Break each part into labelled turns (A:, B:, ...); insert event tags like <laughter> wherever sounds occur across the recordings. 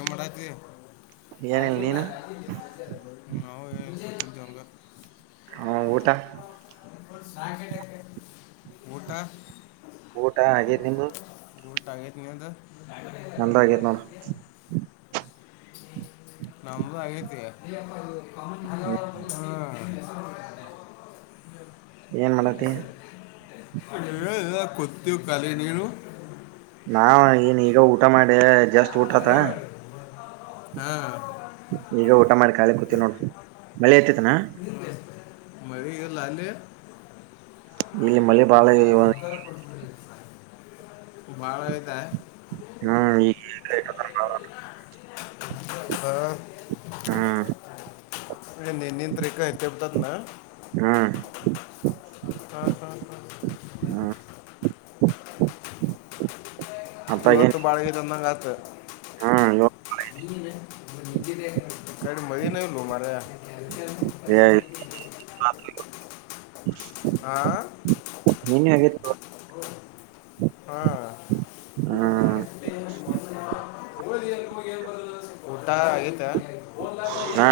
A: A ಮಾಡಡತ
B: ಏನಿಲ್ಲ ನೀನು
A: ನಾವು ಏನು ಸತ ಜನ್ಗ
B: ಹ ಊಟ
A: ಬಊಟ
B: ಊಟ ಹಾಗೆ ನಿಮ್ದ
A: ಊಟಾಗತ ನೀ ಅದು
B: ನಂದಾಗಿೇ ನೋಡ
A: ನಮ್ಮದು ಆಗೇತ
B: ಹ್ಮ್
A: ಹಾ
B: ಏನ್ ಮಾಡತಿ
A: ಏಲ್ಲ ಕೊತ್ತವಿ ಕಾಲ ನೀನು
B: ನಾ ಏನ್ ಈಗ ಊಟ ಮಾಡೆ ಜಸ್ಟ್ ಊಟ ಆತ
A: ಹಾ
B: ಈಗ ಊಟ ಮಾಡಿ ಕಾಯಿ ಕುೂತೀವಿ ನೋಡಿ ಮಳೆ ತಿತ್ನಾ
A: ಮಳಲ್ಲಾಲ
B: ಇಲ್ಲಿ ಮಳೆ ಬಾಳ
A: ಉ ಬಾಳ ಇತಾಯ
B: ಹಾ ರ್ದು
A: ಹ
B: ಹಾ
A: ನೀ ನೀಂತಕತಪ್ಪ್ದ ನ
B: ಹಾ
A: ಹಾ ಹ ಯುವತ್ತು ಬಾಳಗರೊಂದಂಗತ್ತು
B: ಹಾ
A: ಕಡೆ ಮಜೆ ನ ಉಲ್ಲ ಮಾರ
B: ಎ
A: ಆಾ
B: ನೋಡ್
A: ಹಾ
B: ಹ್ಮ್
A: ಊಟಾ ಆಗತ
B: ಹಾ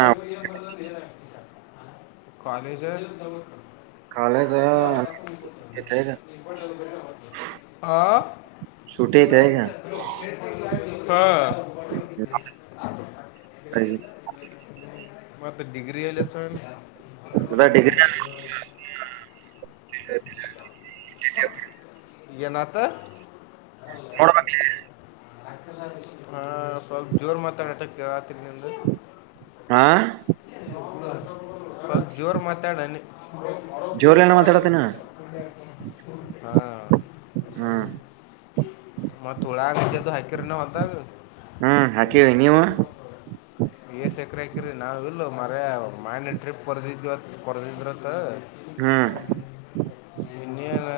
A: ಕಜ
B: ಕಾಲೇಜ
A: ಆಾ
B: ಸೂಟಿ ಐತೆ ಈಗ
A: ಹಾ
B: ಅ
A: ಮತ್ತ ಡಿಗ್ರಿ ಇಲ್ಲ ಸ
B: ದ ಡಿಗ್ರಿ ಹ
A: ಎನತ್ತ
B: ನೋಡ್ಬ
A: ಹಾ ಸ್ವಲ್ ಜೋರ್ ಮಾತಾಡಟಕ್ಕೆ ರಾತ್ರಿ ನಿಂದು
B: ಆಾ
A: ಸ್ವಲ್ಪ ಜೋರ್ ಮಾತಾಡಣ
B: ಜೋರ್ಲೆನ ಮಾತಾಡತೇನ
A: ಹಾ
B: ಹ್ಮ
A: ಮಳ ಗತ್ಯೆದು ಹೈಕರ ನ ಹೊಂತು
B: ಹ್ಮ್ ಹಾಕಿವಿ ನೀವು
A: ಎ ಸೆಕರಕರಿ ನಾವ ಇಲ ಮ ಮಾನ ಪ್ ಪದಿ ಪದಿದ್ರತ
B: ಹ್ಮ್
A: ಇನಿಯ ನ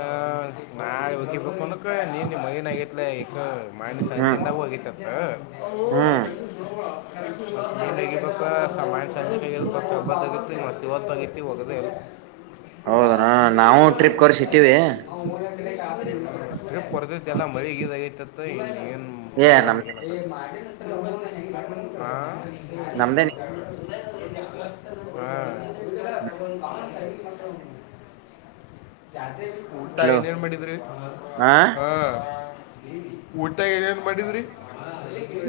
A: ನಾ ಹಕಿಫಕನತ್ ನೀ ಮಗನ್ ಆಗತ್ಲ ಮಾಣಸ
B: ಹ್ಮ್
A: ಅಂಜಿನಿಂದ ಹೋಗಿತತ್ತು
B: ಹ್ಮ್
A: ಹಗೆ ಪಪಾ ಸಮಜ ಕಬ್ಬಗೈತಿ ಮತ್ತ ಇವತ್ತು ಆಗೈತಿ ಒೋಗದೇ ಇಲ್
B: ಹೌದನಾ ನಾವು ಟ್ರಿಪ್ ಕೊರೆಸಿಟ್ಟೀವಿ
A: ಟ್ರಿಪ್ ಹೊರತೈತೆ ಎಲ್ಲ ಮರಿೀದಗೈತಿತ್ತು ಏನ್
B: ಏ ನಮ
A: ಮಾಡ ಹ <unintelligible>
B: ನಮ್ದೇನೆ
A: ಹಾ್ <unintelligible> ಊಟ
B: ಹಲೋ
A: ಏನೇನ್ ಮಾಡಿದ್ರಿ
B: ಹ
A: ಹಾ ಊಟಾಗ ಏನೇನ್ ಮಾಡಿದ್ರಿ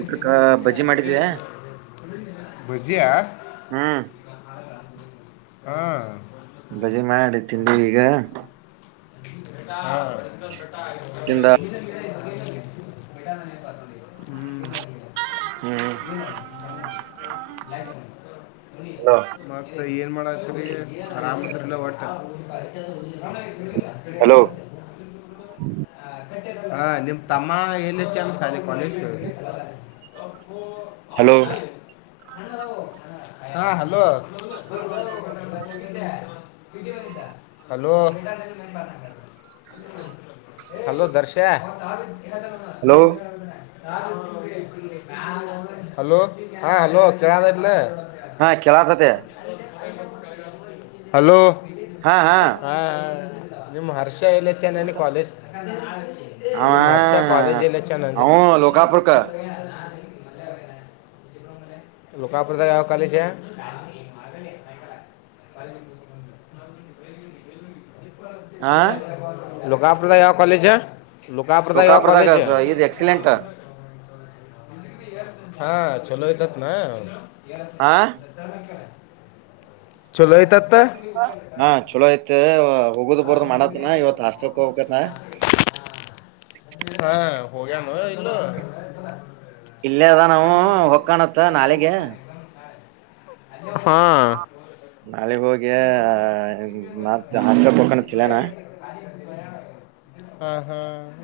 B: ಊಟಕ ಬಜ್ಜಿ ಮಾಡಿದೀವಿ
A: ಬಜಿಯಾ
B: ಹ್ಮ್
A: ಹಾ
B: ಬಜಿ ಮಾಡಿ ತಿಿಂದವಿ ಈಗ
A: <inaudible> ಹಾ
B: ಎಿಂದ
A: ಹ್ಮ
B: ಹ್ಮ್ <unintelligible>
A: ಲಫ
B: ಹಲೋ
A: <unintelligible> ಮತ್ತ ಏನ್ ಮಾಡತ್ರಿ ಆರಾಮದ್ರಲ್ಲ ಹೊಟ್ಟ. <inaudible>
B: ಹಲೋ
A: ಅಡೆ. ಹಾ ನಿಮ್ ತಮ್ಮ ಏನ್ ಹೆಚ್ಚಲ್ಲ ಸಾಲಿ ಕಾಲೇಜಿಗೆ <inaudible> ಅಪ್ಪ
B: ಹಲೋ
A: ಅವನು <inaudible> ಹಾ hello. <inaudible> Hello. <inaudible> Hello ದರ್ಶೆ. <inaudible>
B: Hello
A: <inaudible> hello ಹಾ ಹಲೋ ಕೇಳ ಕತ್ತಲ.
B: ಹಾ ಕೆಲಾತತೆ.
A: <inaudible> ಹಲೋ
B: ಹಾ ಹಾ
A: ಹ. ನಿಮ್ಮ ಹರ್ಷ ಇಲ್ಲ ಚೆನ್ನನ ಕಾಲೇಜ್.
B: ಅವ
A: ನಿಮ್ಮ ಹರ್ಷ ಕಾಲೇಜ ಜಿಲ್ಲ ಚನ್ನಂತೆ
B: ಅವ
A: <inaudible> <inaudible>
B: ಲೋಕಾಪುರ್ಕ
A: ಲೋಕಪುರದಲ್ಲಿ ಯಾವ ಕಾಲೇಜು. <inaudible> <inaudible>
B: ಹ
A: ಲೋಕಪುರದಾಗ ಯಾವ ಕಾಲಜ ಹ ಲೋಕಾಪುರದ ಯಾವ ಕಾಲಜ ಹ.
B: ಇದು ಎಕ್ಸಿಲೆಂಟಾ.
A: ಹಾ ಚಲೋಯತತ್ ನ. ಚಲೋಯತತ್ತ.
B: ಹಾ ಚಲೋ ಐತ್ ಉಗದ್ ಬರ್ದ ಮಾಡತ್ನ ಇವತ್ ಹಸ್ಕ್ಕ ಹೋಗಬೇಕತ್ತ.
A: ಹಾ ಹೊಗ ನ ಇಲ್ಲ. <unintelligible>
B: ಇಲ್ಲೇ ಅದ ನಾವು ಹೊಕ್ಕಾಣತ್ತ ನಾಲಿಗೆ
A: ಹಾ
B: ನಾಳ ಹೋಗೋಗಿ ಮ ಹಂತ ಕಕೊಂಡಲ್ಲ ನ.
A: ಹಾ ಹಾ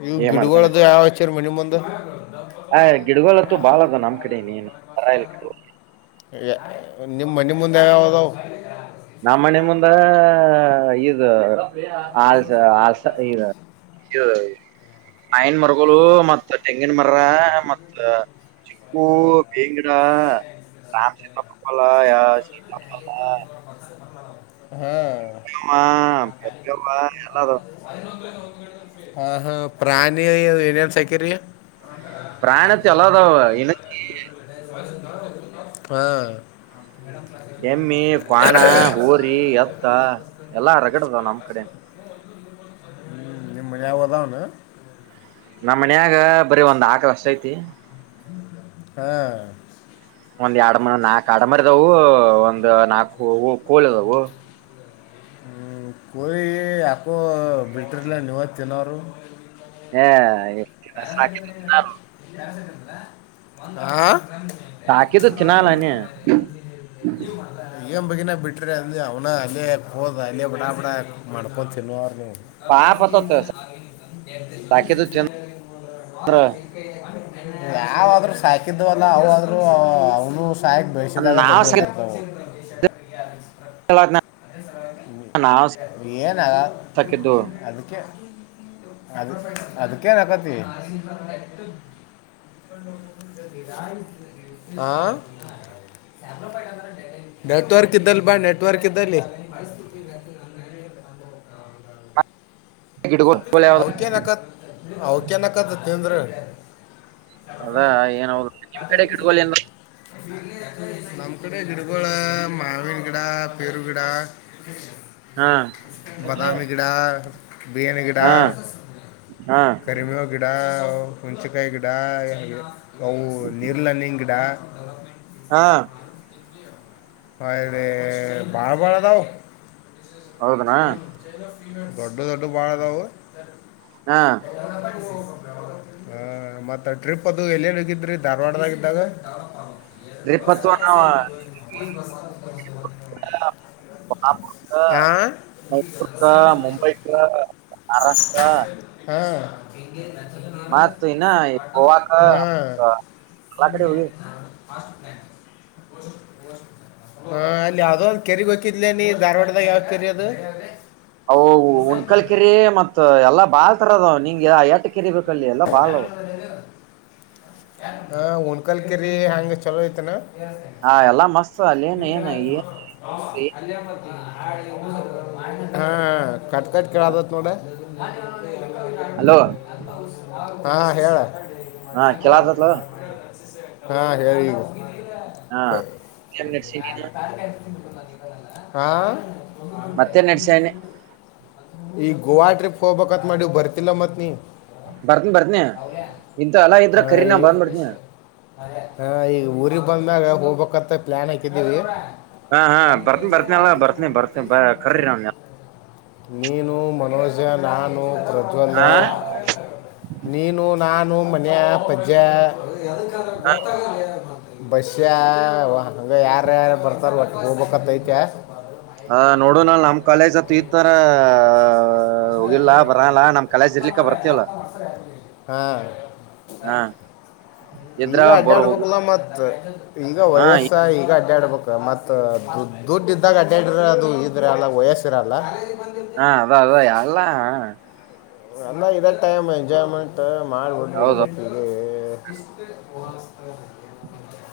A: ಇವ
B: ಏನ್ ಮಾಡ್ತಾನೆ
A: ಗಿಡಗಳ್ದ ಯಾವಚರ ಮನೆ ಮುಂದ.
B: ಆ್ ಗಿಡಗೋತ್ತು ಬಾಳದ ನಮ್ಮ್ ಕಡೆ ನೇನುರ ಗಿ.
A: ನಿಮ್ಮ ನಿಮ್ಮಂದೆ ಯಾವದಾವ.
B: ನಮ್ಮ್ ಮನೆ ಮುಂದ ಇದು ಆಲ್ಸ ಆಲ್ಸ ಈ. ಆಯಿನ ಮರಗಳು ಮತ್ತ ತೆಂಗಿನ ಮರ ಮತ್. ಭೇಡ. ರಾಮಸ ಪಪ್ಪಲ್ಲ ಯ ಶೀತ ಲಪಲ್ಲ.
A: ಹಾ.
B: ಎಲ್ಲ.
A: ಹ ಹಾ ಪ್ರಾಣಿ ಎನನ್ ಸಕ್ಕರಿ
B: ಪ್ರಾಣಕ್ಕೆ ಅಲದಾವಕ್ಕೆ
A: ಹಾ
B: ಎಮ್ಮಿ ಕಾಣ ಊರಿ ಎತ್ತ ಎಲ್ಲಾ ಹರಗಡದಾವ್ ನಮ ಕಡೆ
A: ಮ ಯಾವದಾನ
B: ನಮ್ಮ್ ಮನಾಗ ಬರೀ ಒಂದ್ ಆಕಳ ಅಷ್ಟ ಐತಿ
A: ಹಾ
B: ಒಂದ್ ಎರಡ ನಾಕ್ ಆಡಮರದವು ಒಂದು ನಾಕು ಕೋಳ ಇದದವು
A: ಹ ಕಯ ಯಕ್ಕೋ ಬಿಟ್ರಲ್ಲ ನಿವತ್ತುತಿನೋವರು
B: ಹಾ ಸಾಕ ನ.
A: ಹಾ
B: ಸಾಕಿದು ತಿನ್ನಲ್ಲಾನ
A: ಈಗನ್ ಬಗಿನ ಬಿಟ್ರ ಅ ಅವನ ಅಲ್ಲಿ ಹೋದ ಅಲ್ಲಿ ಬಡಾ ಬಡ ಮಾಡ್ಕ್ಯಾನ್ ತಿನ್ನೋರ್ ನೀವು
B: ಪಾಪ ಆತತ್
A: <inaudible>
B: ಹ <inaudible>
A: ಯಾವ್ರೂ ಸಾಕಿದ್ದವಲ್ಲ ಅವಾದ್ರೂ ಅವನು ಸಾಕ್ ಬಳಸಿದಾಗ
B: ನಾವ್
A: ದೊಡ್ಡತರ್ತು
B: ಸಾಕಿದ್ದ ನಾವ್
A: ಏನ
B: ಸಾಕಿದ್ದು
A: ಅದಕ್ಕೆ ಅದ ಅದಕ್ಕೇನ್ಕತಿ ಆ ನೆಟ್ವರ್ಕ್ ಇದ್ದಲ್ಲಿ ಬಾಯ ನೆಟ್ವರ್ಕ್ ಇದ್ದಲ್ಲಿ ಪರಿಸ್ಥಿತಿ
B: ಗಿಡಗಳು ಯಾವ್ದು
A: ಅವಕ ನಕತ್ ಅವಕ ನಕತ್ ತಿಂದ್ರ
B: ಅದಾ ಏನ ಕಡೆ ಏನ್
A: ನಮ್ ಕಡೆ ಗಿಡಗುಳ ಮಾವಿನ ಗಿಡ ಪೇರುಗಿಡ
B: ಹಾ
A: ಬದಾಮ ಗಿಡ ಬೆನಿ ಗಿಡ
B: ಹಾ ಹಾ
A: ಕ್ರಮಿಯ ಗಿಡ ಹುಣಸಿಕಾಯಿ ಗಿಡ ಅವು ನೀರ್ಲ್ಣಿ ಗಿಡ
B: ಹಾ
A: ಒಳ್ಳೆ ಬಾಳಬಾಳ ಅದಾವ್
B: ಹೌದನಾ
A: ದೊಡ್ಡು ದೊಡ್ಡಡು ಬಾಳ ದವು.
B: ಹಾ
A: ಹ ಮತ್ತ ಟ್ರಿಪ್ ಅದು ಎಲ್ಲೇನ್ ಹೋಗಿದ್ರಿ ಧಾರವಾಡದಾಗ್ದಾಗ
B: ರರಿಪ್ಪತ್ ನ
A: ಆ
B: ನಾಗಪುರ್ ಕ ಮುಂಬೈ ಕ ಮಹಾರಾಷ್ಟ್ರ
A: ಹಾ ಎ ನಕ್ಷತ್ರ
B: ಮತ್ ಈನಾ ಗೋವಾಕ ಎಲ್ಲ ಕಡೆ ಹೋಗಿವಿ
A: ಫಾಸ್ಟ್ ಲ್ಯಾಕ್ ಹಾ ಅಲ್ಲಿ ಯಾವ್ದೋ ಒಂದು ಕೆರೆಗ್ ಹಕಿದ್ಲ ನೀ ಧಾರವಾಡದಾಗ ಯಾವ್ದ ಕೆರಿ ಅದು
B: ಅವು ಉನ್ಕಲ್ ಕೆರಿ ಮತ್ ಎಲ್ಲಾ ಬಾಳ್ತರದ್ ನಿಂಗ ತ್ತ ಕೆರಿ ಬೇಕಲ್ಲಿ ಎಲ್ಲಾ ಬಾಳವ್
A: ಹ ಹಣಕಲ್ ಕೆರಿ ಹಂಗ ಚಲೋ ಐತನಾ
B: ಹಾ ಎಲ್ಲಾ ಮಸ್ತ್ ಅಲ್ಲ ಏನ್ ಏನ ಈ
A: ಹಾ ಕಟ್ ಕಟ್ ಕೇಳದತ್ ನೋಡ ಭ
B: ಹಲೋ
A: ಹಾ ಹೇಳ
B: ಹಾ ಕೆಲ ಅತಲ್ಲ
A: ಹಾ ಹೇಳಿ
B: ಹಾ ಮತ್ತೇನ್ ನಡ್ಸಿ ನೀನು
A: ಆಾ
B: ಮತ್ತೆ ನಡ್ಸೇನೆ
A: ಈ ಗೋವಾ ಟ್ರಿಪ್ ಹೋಗ್ಬೇಕತ್ ಮಾಡಿ ಬರ್ತಿಲ್ಲ ಮತ್ ನೀ
B: ಬರ್ತನಿ ಬರ್ತನಿ ಇಂತ ಅಲ ಇದ್ರಖರಿೀ ನಾ ಬರ್ಂದ್ ಬಿಡ್ತನಿ
A: ಹಾ ಈಗ ಊರಿಗೆಗ್ ಬಂದಾಗ ಹೋಗ್ಬೇಕಂತ ಪ್ಲಾನ್ ಹಾಕಿದವಿ
B: ಹಾ ಹಾ ಬರ್ನಿ ಬರ್ತನಿ ಅಲ್ಲ ಬರ್ತನಿ ಬರ್ತನಿ ಬ ಕರ್ರಿ ನ್
A: ನೀನು ಮನೋಜ ನಾನು ಪ್ರಜ್ವಲ್ಲ
B: ಹಾ
A: ನೀನು ನಾನು ಮನೆೆಯ ಪಜ್ಜೆ ಬಸ್ಸ ಹಂಗ ಯಾರ ಯಾರು ಬರ್ತಾರ ಒಟ್ಟ ಹೋಗ್ಬೇಕಂತ ಐತಿ
B: ಹ ನೋಡು ನ ನಮ ಕಾಲೇಜ್ ಹತ್ ಈತರ ಹೋಗಿಲ್ಲ ಬರಲ್ಲ ನಮ್ ಕಾಲೇಜ್ ಇರ್ಲಿಕ್ಕ ಬರ್ತವಲ್ಲ
A: ಹಾ
B: ಹಾ ಇದ್ರ
A: ಹಿಂಗ ಅಡ್ಡಾ
B: ಬರ್ ಹೋಗ
A: ಆಡ್ಬೇಕಲ್ಲಾ ಮತ್ ಹಿಂಗ
B: ಹಾ
A: ವಯಸ್ಸ ಈಗ ಅಡ್ಡಾಡ್ಬೇಕ ಮತ್ತ ದು ದುಡ್ಡು ಇದ್ದಾಗ ಅಡ್ಡ್ಯಾಡ್ರ ಅದು ಇದ್ರೆ ಅಲ್ಲ ವಯಸ್ಸಿರಲ್ಲ
B: ಹಾ ಅದ ಅದ ಯಾವಲ್ಲ
A: ಅಂದ ಇದ ಟೈಮ್ ಎಂಜಾಯ್ಮೆಂಟ್ ಮಾಡ್ಬಿಟ್ಟ ಬಿಡ್ಬು
B: ಹೌದು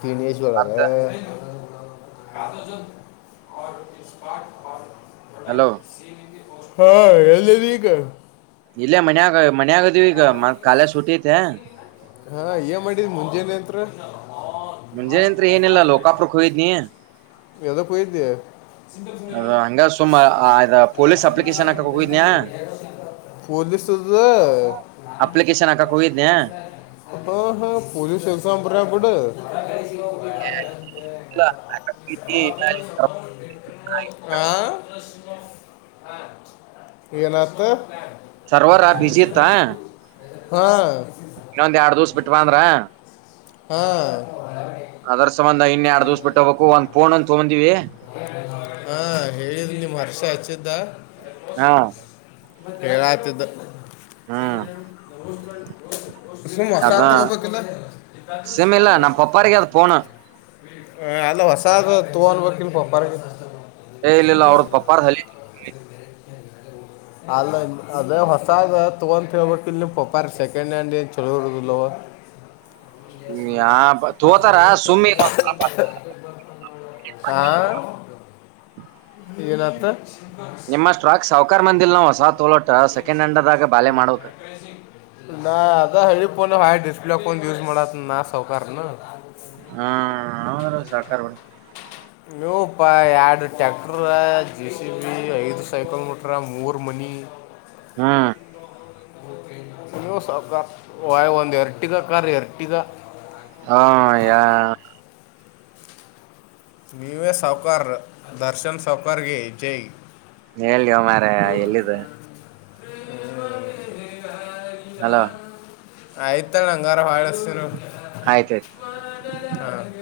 A: ಹ ನ್ ಏಜ್
B: ಮತ್ತ
A: ಮಾಡಳಾವ ಪ ಪ
B: ಹಲೋ
A: ಹಾ ಹೇಳ ರ ಈಗ
B: ಇಲ್ಲೇ ಮನ್ ಆಾಗ ಮನ್ ಆಗದಿವವಿ ಈಗ ಮ ಕಾಲ ಸುಟಿ ಐತೆ
A: ಹಾ ಏನ್ ಮಾಡಿದ ಮುಂಜೇಾನಂತ
B: ಮುಂಜೆ ನಂತ್ ಏನಲ್ಲ ಲೋಕಾಪುಕ್ ಹೋಯಿದ್ನಿ
A: ಯದೋ ಪಯರುಿದ
B: ಅದ ಹಂಗ ಸುಮ ಪೊಲೀಸ್ ಅಪ್ಲಿಕೇಶನ್ ಹಾಕಕ್ ಹೋಗಿದಯ
A: ಹೂಲಿಸತ
B: ಅಪ್ಲಿಕೇಶನ್ ಹಾಕಕ್ ಹೋಗಿದ್ದನನೆ
A: ಹಾ ಹಾ ಪೊಲೀಸ್ ಶಸನ್ ಕೊಡು
B: ಇಲ್ಲ
A: ಆಾ ಏನತ್ತು
B: ಸರ್ವರ್ ಬಿಜಿ ಇತ್ತ
A: ಹಾ
B: ಇನ್ನೊಂದ್ ಎಡ್ ದಿವಸ ಬಿಟ್ ಬ ಅಂದ್ರ
A: ಹಾ
B: ಅದರ ಸಂಬಂಧ ಇನ್ನನ್ ಎರಡ್ ದಿವ್ಸ ಬಿಟ್ಟ ಹೋಗಬೇಕು ಒಂದ ಫೋನ್ ಅ ತಗೊಂದಿವಿ
A: ನಿಮ್ಮರ್ಷ ಹಚ್ಚಿದ್ದ
B: ಹಾ
A: ಹೇಳಾತ್ದ
B: ಹ್ಮ್
A: <unintelligible> ಸುಮುವ ಸಾತ ಬ ಕಲ್ಲ <unintelligible>
B: ಸೇಮಿ ಇಿಲ್ಲ ನಮ್ಮ ಪಪ್ಪಾಾರಿಗೆ ಅದು ಫೋನ್
A: ಹ ಅಲ್ಲ ಹೊಸಾದ ತೂ ಅನ್ಬೇಕಕ್ ಇಲ್ ಪಪ್ಪಾರ ಗೆ
B: ಏ ಇಿಲ್ಲ ಅವ್ರದ್ದ ಪಪ್ಪಾರ್ ಹಲಿ
A: ಅಲ್ಲ ಅದೇ ಹೊಸಾದ ತಗೊಂತ ಹಳ್ಬೇಕ ಇಲ್ ನಿಮ್ ಪಪಾರ ಸೆಕೆಂಡ್ ಹ್ಯಾಂಡ್ ಏನ್ ಚಲೋ ಇರದಲ್ವ
B: ಯಾ ತೋತಾರ ಸುಮ್ಮಿ <unintelligible>
A: ಹಾ ಏನತ
B: ನಿಮ್ಮ ಸ್ಟ್ರಾಕ್ ಸಾವುಕಾರ್ ಮಂದಿಲ್ ನಾವು ಹೊಸ ತೋಲೋಟೆ ಸೆಕೆಂಡ್ ಹೆಂಡದಾಗ ಬಾಳೆ ಮಾಡ್ಬೇಕ್
A: ನ ಅದ ಹಳಿಫೋನ್ ಹಾಳ್ ಡಿಸ್ಪ್ಲೆಫೋನ್ ಯೂಸ್ ಮಾಡತನ್ ನಾ ಸೌಕಾರೇನು
B: ಹಾ ನೌರ ಸಾಕಾರ ಮಾಡಿ
A: ನೀವು ಪ ಯಾರ್ಡ್ ಟ್ಯಾಕ್ಟರಾ ಜೆ ಸಿ ಬಿ ಐದು ಸೈಕಲ್ ಬಿಟ್ರ ಮೂರ್ ಮನಿ ನೀ
B: ಹಾಂ
A: ನೀವು ಸಾವ್ಕಾರ್ ವ ಒಂದು ಎರ್ಟಿಗ ಕಾರ್ ರಿ ಎರ್ಟಿಗ
B: ಹಾ ಯಾ
A: ನೀವೇ ಸಾವಕರ್ ದರ್ಶನ್ ಸಾವಕರ್ಗೆ ಜೈ
B: ನಿ ಎಲ್ಯೋ ಮಾರಾಯ ಎಲ್ಲಿದೆ
A: <inaudible>
B: ಹಲೋ
A: ಆಯ್ತ ನಂಗಾರ ಹಾಳಸ್ತರು
B: ಆಯ್ತಾಯ್ತು
A: <inaudible> ಹ